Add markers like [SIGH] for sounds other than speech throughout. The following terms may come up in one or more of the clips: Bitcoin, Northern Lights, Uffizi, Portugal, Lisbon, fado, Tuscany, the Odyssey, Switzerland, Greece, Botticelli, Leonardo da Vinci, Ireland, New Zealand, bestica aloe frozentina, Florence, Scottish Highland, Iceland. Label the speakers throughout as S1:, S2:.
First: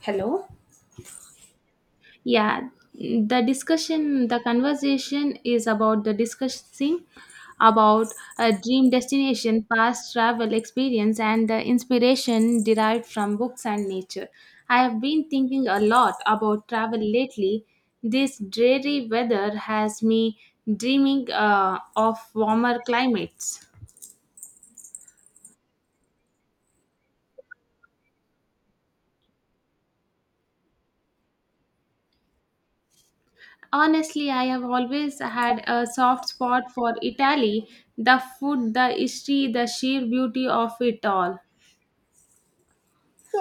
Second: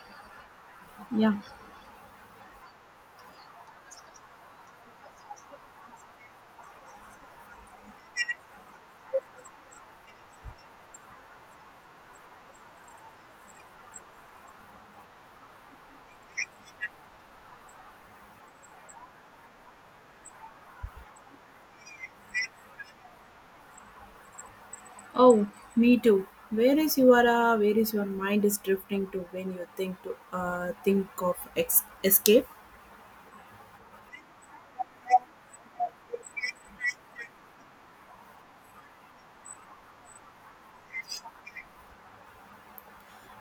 S1: Hello?
S2: Yeah.
S1: Yeah, the discussion, the conversation is about the discussing about a dream destination, past travel experience, and the inspiration derived from books and nature. I have been thinking a lot about travel lately. This dreary weather has me dreaming of warmer climates.
S2: Oh, me too. Where is your mind is drifting to when you think to think of escape?
S1: Honestly, I have always had a soft spot for Italy. The food, the history, the sheer beauty of it all.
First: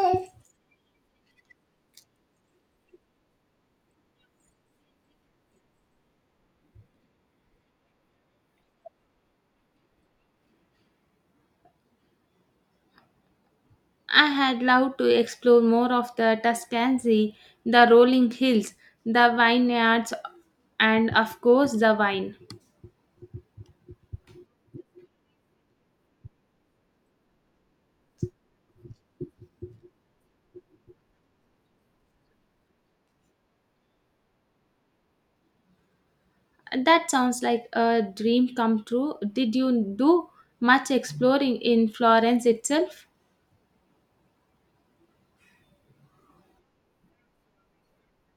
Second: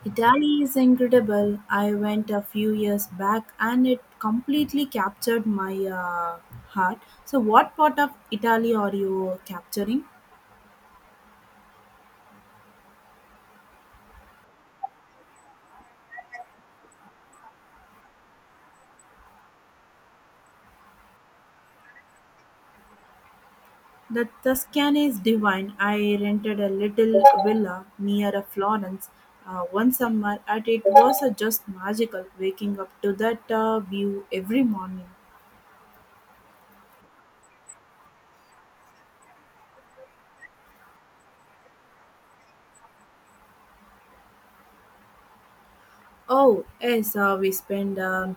S2: Italy is incredible. I went a few years back and it completely captured my heart. So, what part of Italy are you capturing?
S1: I had loved to explore more of the Tuscany, the rolling hills, the vineyards, and of course, the wine.
S2: The Tuscany is divine. I rented a little villa near a Florence one summer, and it was just magical waking up to that view every morning.
S1: That sounds like a dream come true. Did you do much exploring in Florence itself?
S2: Oh, yes, we spend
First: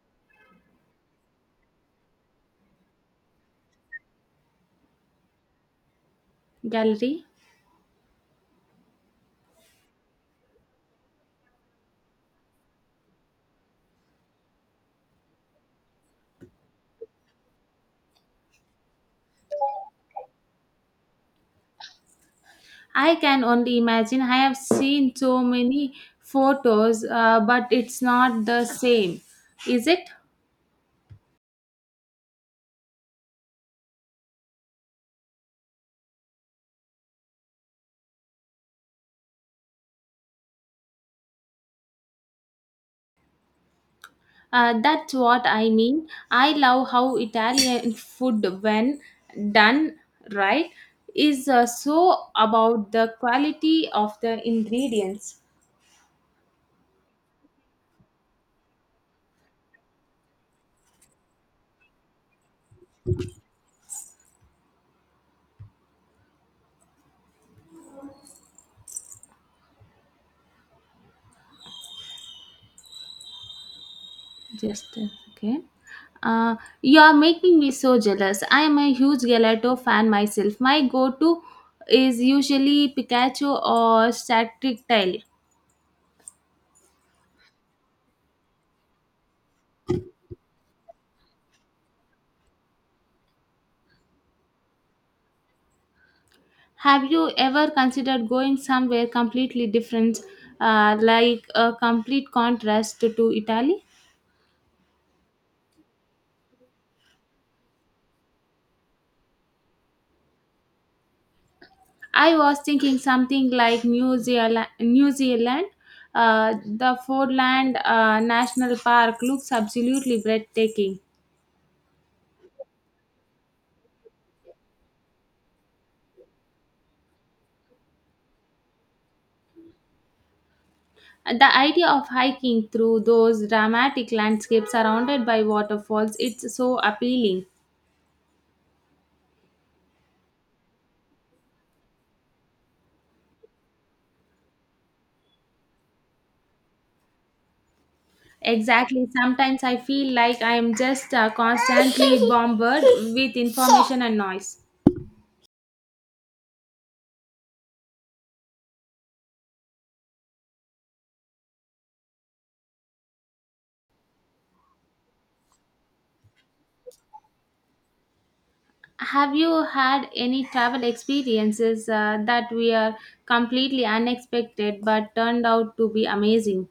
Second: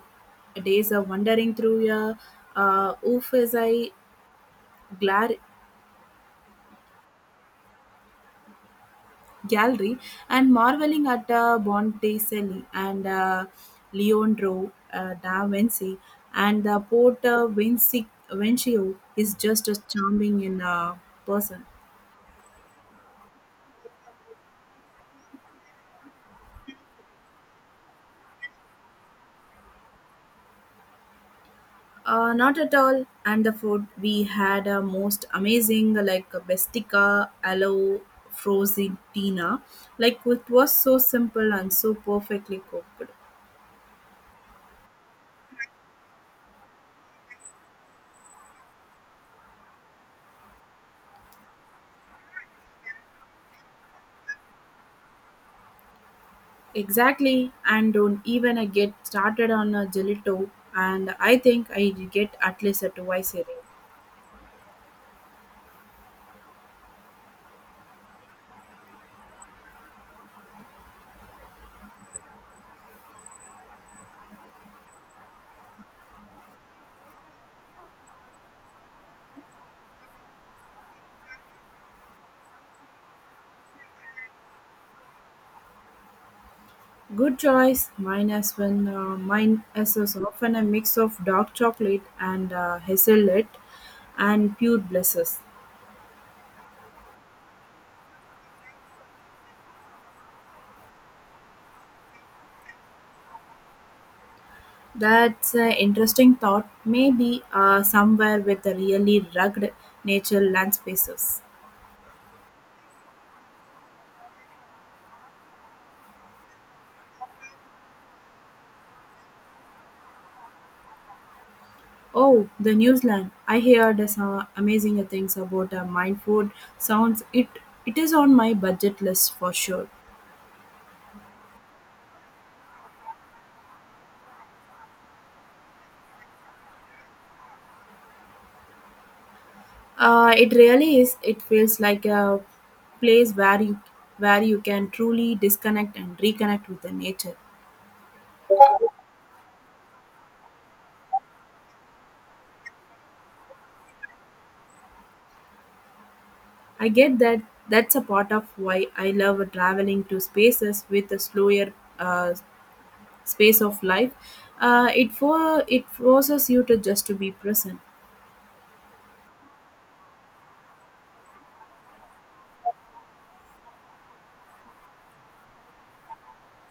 S2: days wandering through a Uffizi glar-
S1: Gallery?
S2: gallery and marveling at Botticelli and Leonardo da Vinci and the Vincio is just as charming in person.
S1: I can only imagine. I have seen so many photos, but it's not the same, is it?
S2: Not at all. And the food we had a most amazing like a bestica aloe frozentina. Like it was so simple and so perfectly cooked.
S1: That's what I mean. I love how Italian food, when done right, is so about the quality of the ingredients.
S2: Exactly. And don't even I get started on a gelato. And I think I get at least a twice a day.
S1: Just okay. You are making me so jealous. I am a huge gelato fan myself. My go-to is usually Pikachu or Satric Tail.
S2: Good choice. Mine as when mine is also often a mix of dark chocolate and hazelnut and pure blisses.
S1: Have you ever considered going somewhere completely different, like a complete contrast to Italy?
S2: That's an interesting thought. Maybe somewhere with the really rugged nature land spaces.
S1: I was thinking something like New Zealand, New Zealand. The Fordland National Park looks absolutely breathtaking.
S2: Oh, the New Zealand! I heard some amazing things about mine food. Sounds it it is on my budget list for sure.
S1: The idea of hiking through those dramatic landscapes surrounded by waterfalls, it's so appealing.
S2: It really is. It feels like a place where you can truly disconnect and reconnect with the nature.
S1: Exactly. Sometimes I feel like I am just constantly [LAUGHS] bombarded with information and noise.
S2: I get that. That's a part of why I love traveling to spaces with a slower space of life it forces you to just to be present.
S1: Have you had any travel experiences that were completely unexpected but turned out to be amazing?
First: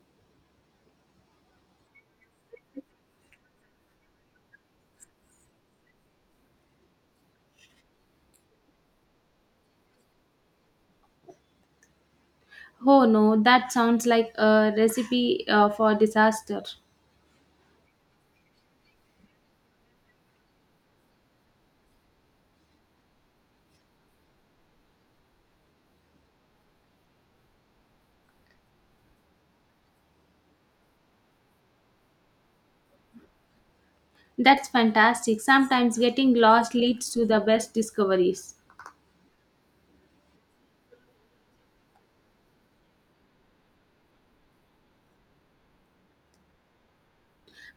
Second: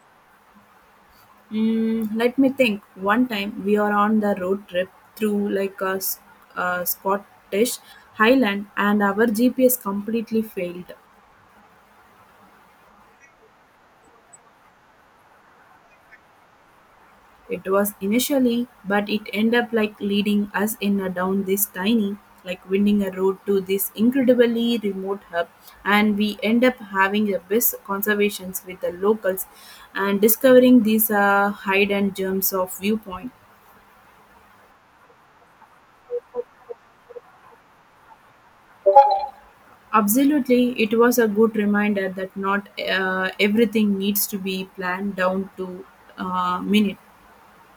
S2: Let me think one time we are on the road trip through a scottish highland and our gps completely failed.
S1: Oh no, that sounds like a recipe for disaster.
S2: It was initially, but it end up like leading us in a down this tiny, like winding a road to this incredibly remote hub, and we end up having a best conversations with the locals and discovering these hidden gems of viewpoint.
S1: That's fantastic. Sometimes getting lost leads to the best discoveries.
S2: Absolutely, it was a good reminder that not everything needs to be planned down to minute.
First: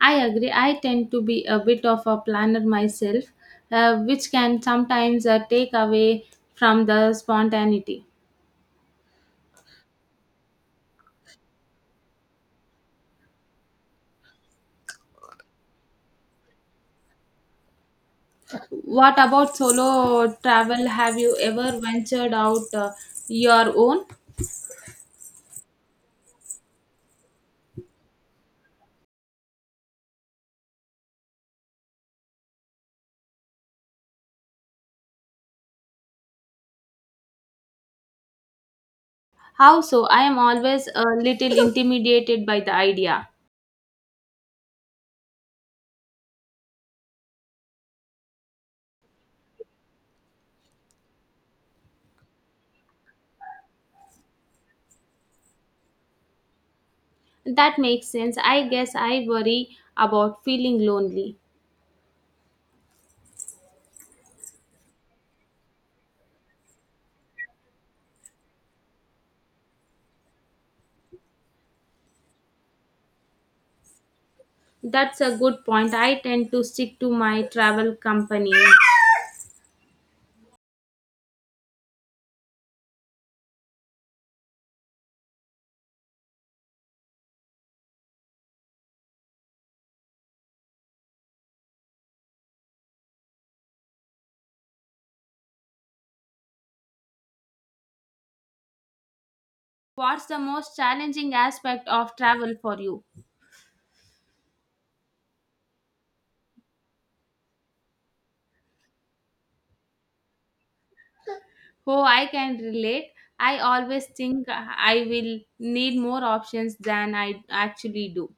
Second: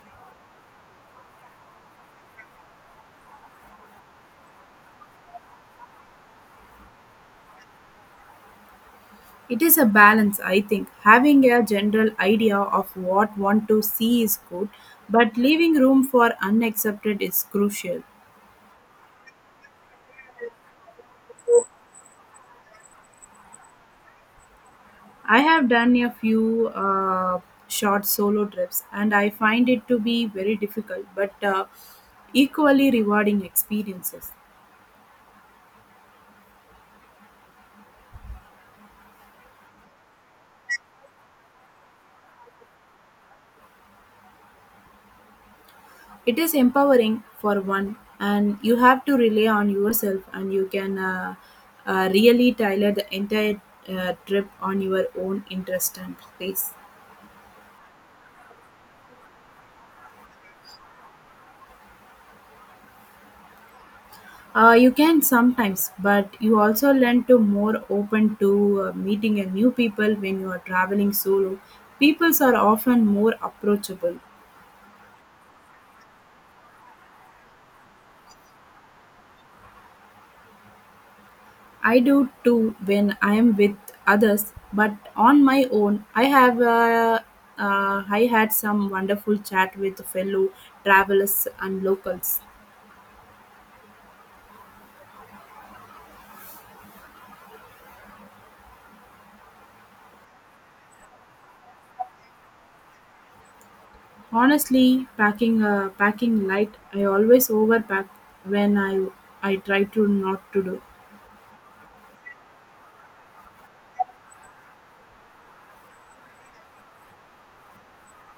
S1: I agree. I tend to be a bit of a planner myself, which can sometimes take away from the spontaneity.
S2: It is a balance, I think. Having a general idea of what one to see is good, but leaving room for unaccepted is crucial.
S1: What about solo travel? Have you ever ventured out your own?
S2: I have done a few short solo trips, and I find it to be very difficult, but equally rewarding experiences.
S1: How so? I am always a little [LAUGHS] intimidated by the idea.
S2: It is empowering for one, and you have to rely on yourself, and you can really tailor the entire trip on your own interest and pace.
S1: That makes sense. I guess I worry about feeling lonely.
S2: You can sometimes, but you also learn to more open to meeting a new people when you are traveling solo. Peoples are often more approachable.
S1: That's a good point. I tend to stick to my travel company.
S2: I do too when I am with others, but on my own, I had some wonderful chat with fellow travelers and locals.
S1: What's the most challenging aspect of travel for you?
S2: Honestly, packing light, I always overpack when I try to not to do.
S1: Oh, I can relate. I always think I will need more options than I actually do.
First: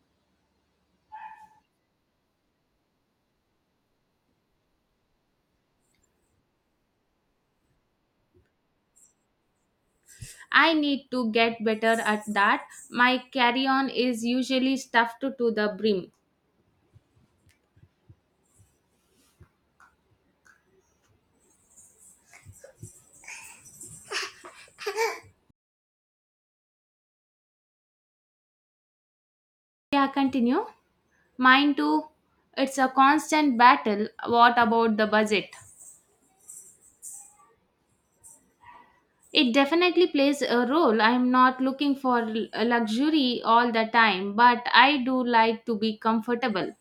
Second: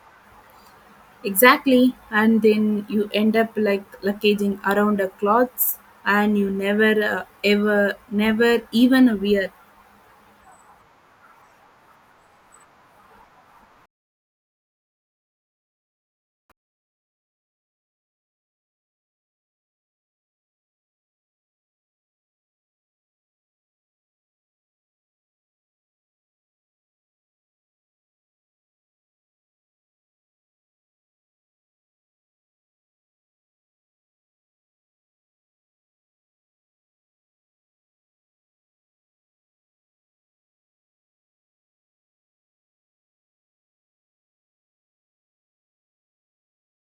S2: Exactly, and then you end up like luggaging around the clothes, and you never ever never even wear.
S1: I need to get better at that. My carry on is usually stuffed to the brim. Yeah, continue. Mine too. It's a constant battle. What about the budget? It definitely plays a role. I'm not looking for luxury all the time, but I do like to be comfortable.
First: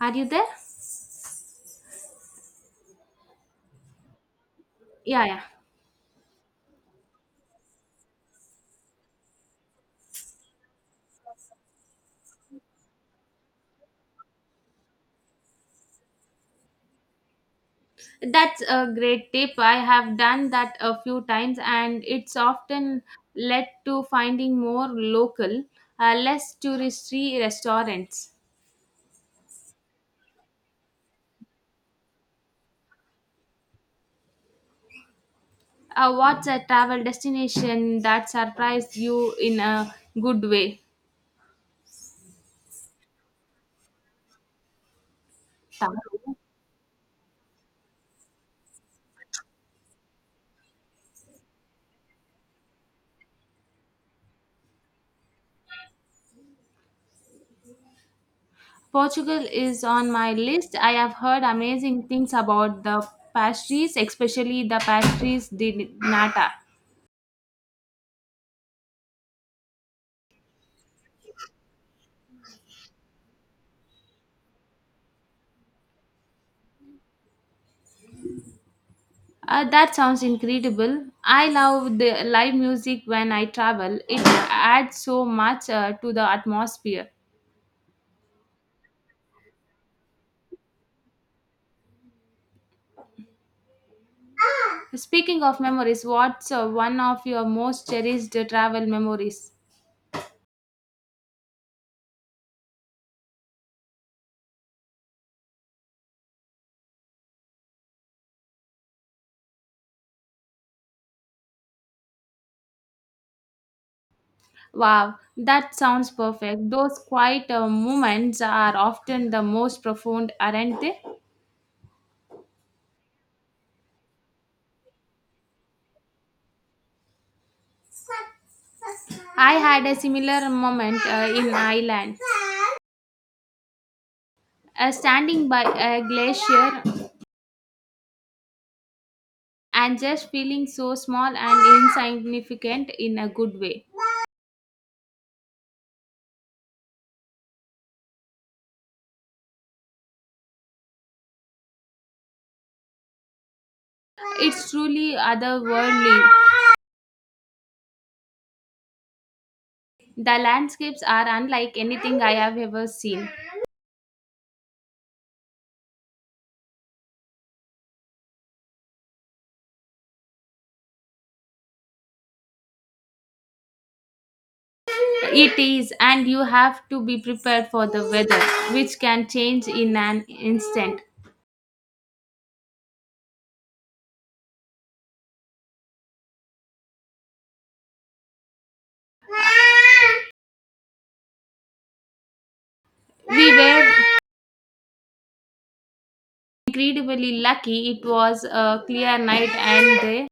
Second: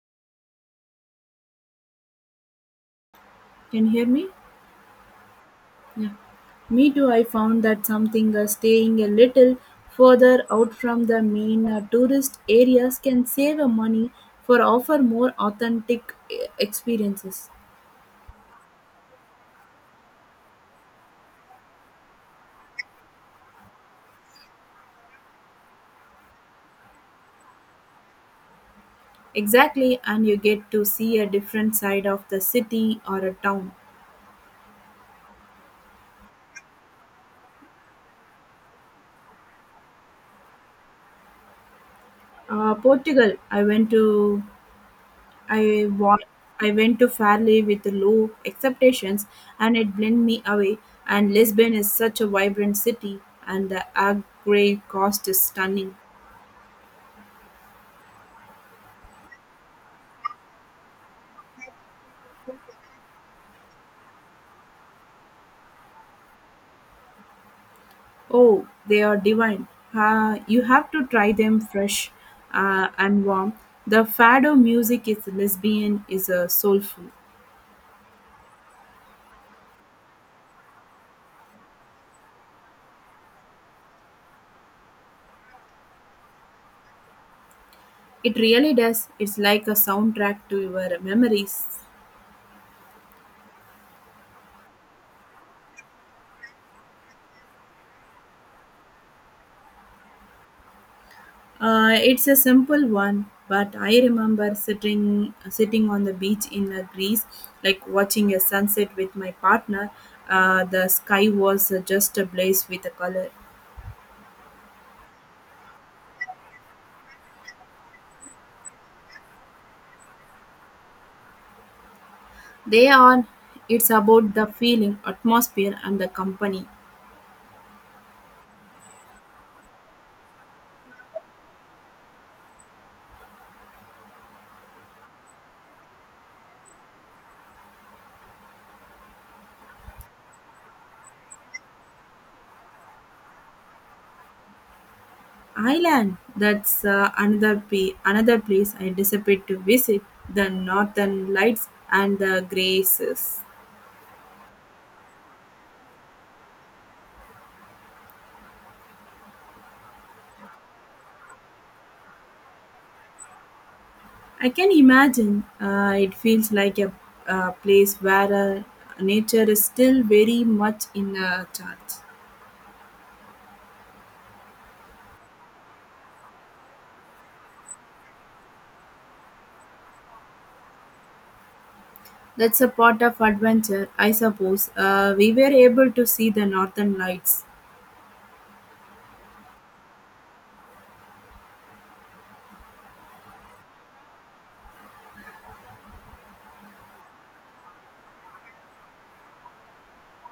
S1: Are you there?
S2: Can you hear me?
S1: Yeah, yeah.
S2: Yeah. Me too. I found that something staying a little further out from the main tourist areas can save money for offer more authentic experiences.
S1: That's a great tip. I have done that a few times, and it's often led to finding more local, less touristy restaurants.
S2: Exactly, and you get to see a different side of the city or a town.
S1: What's a travel destination that surprised you in a good way?
S2: Portugal, I
S1: Tara?
S2: wa- I went to Fairley with low expectations, and it blew me away. And Lisbon is such a vibrant city, and the agri cost is stunning.
S1: Portugal is on my list. I have heard amazing things about the pastries, especially the pastries de nata.
S2: Oh, they are divine. You have to try them fresh and warm. The fado music is lesbian, is soulful.
S1: That sounds incredible. I love the live music when I travel. It adds so much to the atmosphere.
S2: It really does. It's like a soundtrack to your memories.
S1: Speaking of memories, what's one of your most cherished travel memories?
S2: It's a simple one, but I remember sitting on the beach in Greece, like watching a sunset with my partner. The sky was just ablaze with the color.
S1: Wow, that sounds perfect. Those quiet moments are often the most profound, aren't they?
S2: They are. It's about the feeling, atmosphere, and the company.
S1: I had a similar moment in Ireland, standing by a glacier and just feeling so small and insignificant in a good way.
S2: Ireland. That's another place I disappeared to visit. The Northern Lights and the Graces.
S1: It's truly otherworldly. The landscapes are unlike anything I have ever seen.
S2: I can imagine. It feels like a place where nature is still very much in charge.
S1: It is, and you have to be prepared for the weather, which can change in an instant.
S2: That's a part of adventure, I suppose. We were able to see the northern lights.
S1: We were incredibly lucky. It was a clear night, and they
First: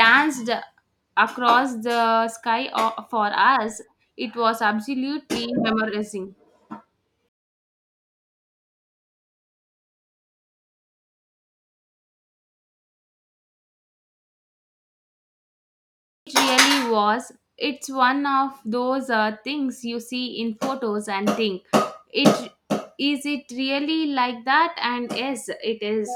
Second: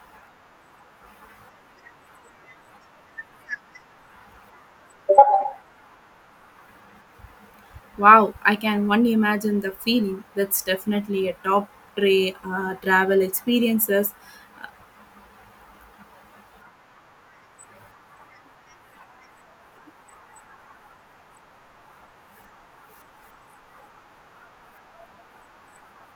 S1: danced across the sky for us. It was absolutely memorizing.
S2: Wow, I can only imagine the feeling. That's definitely a top tray travel experiences.
S1: It really was. It's one of those things you see in photos and think, it is it really like that? And yes, it is.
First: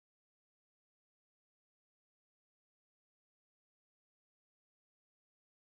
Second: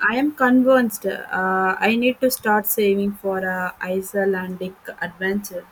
S2: I am convinced I need to start saving for a Icelandic adventure.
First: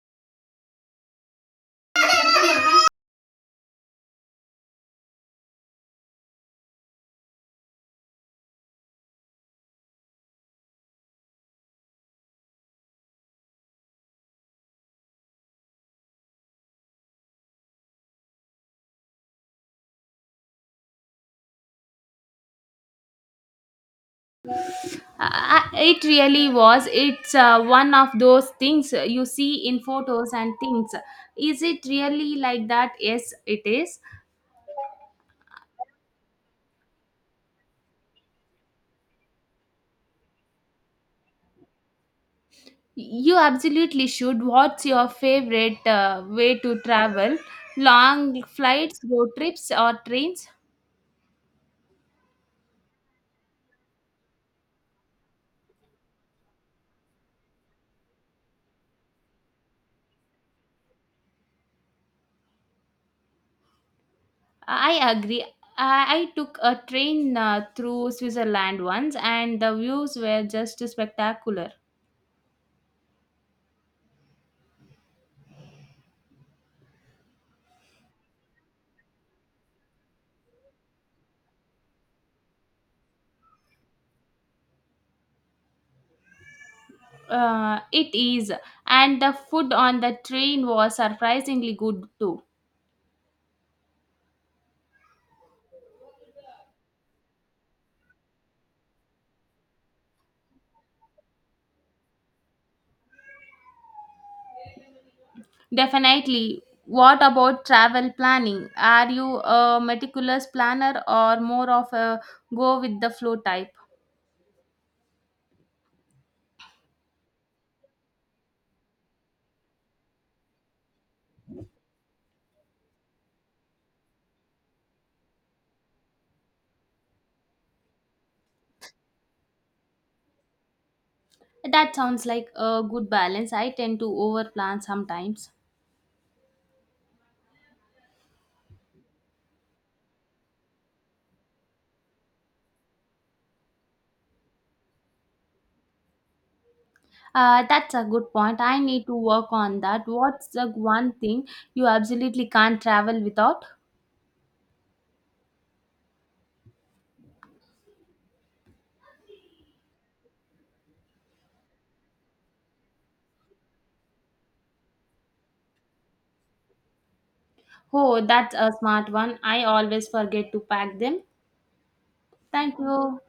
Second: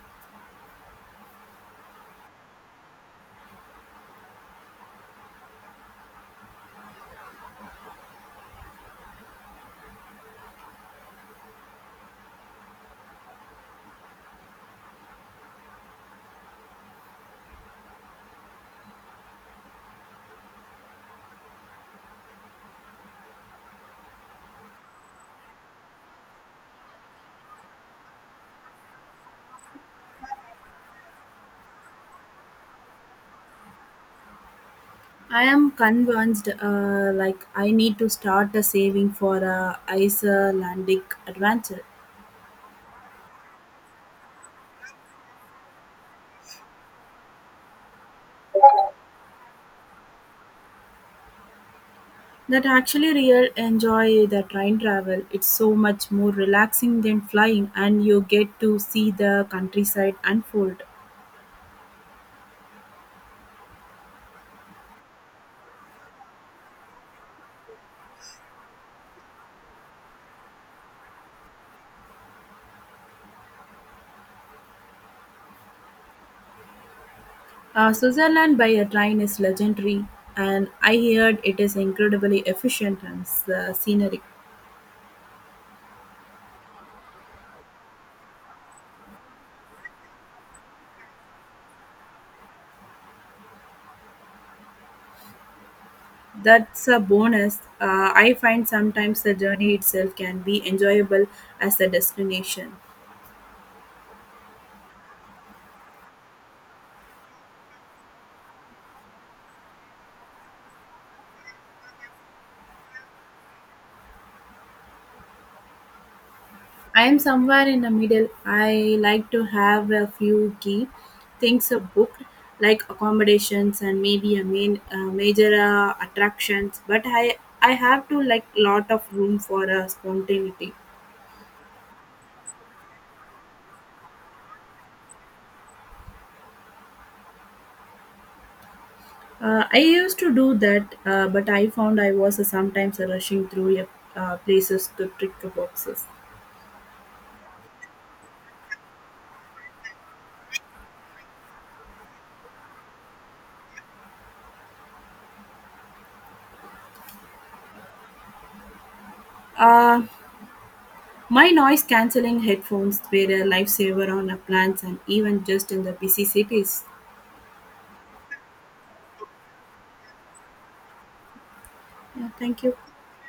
S1: It really was. It's one of those things you see in photos and things. Is it really like that? Yes, it is.
S2: I am convinced, I need to start a saving for a Icelandic adventure.
S1: You absolutely should. What's your favorite way to travel? Long flights, road trips, or trains?
S2: That actually real enjoy the train travel. It's so much more relaxing than flying, and you get to see the countryside unfold.
S1: I agree. I took a train through Switzerland once, and the views were just spectacular.
S2: Switzerland by a train is legendary, and I heard it is incredibly efficient and scenery.
S1: It is, and the food on the train was surprisingly good too.
S2: That's a bonus. I find sometimes the journey itself can be enjoyable as a destination.
S1: Definitely. What about travel planning? Are you a meticulous planner or more of a go with the flow type?
S2: I'm somewhere in the middle. I like to have a few key things booked, like accommodations and maybe a main major attractions. But I have to like lot of room for spontaneity.
S1: That sounds like a good balance. I tend to overplan sometimes.
S2: I used to do that, but I found I was sometimes rushing through places to tick the boxes.
S1: That's a good point. I need to work on that. What's the one thing you absolutely can't travel without?
S2: Uh, my noise cancelling headphones were a lifesaver on a plans and even just in the busy cities.
S1: Oh, that's a smart one. I always forget to pack them.
S2: Yeah, thank you.
S1: Thank you.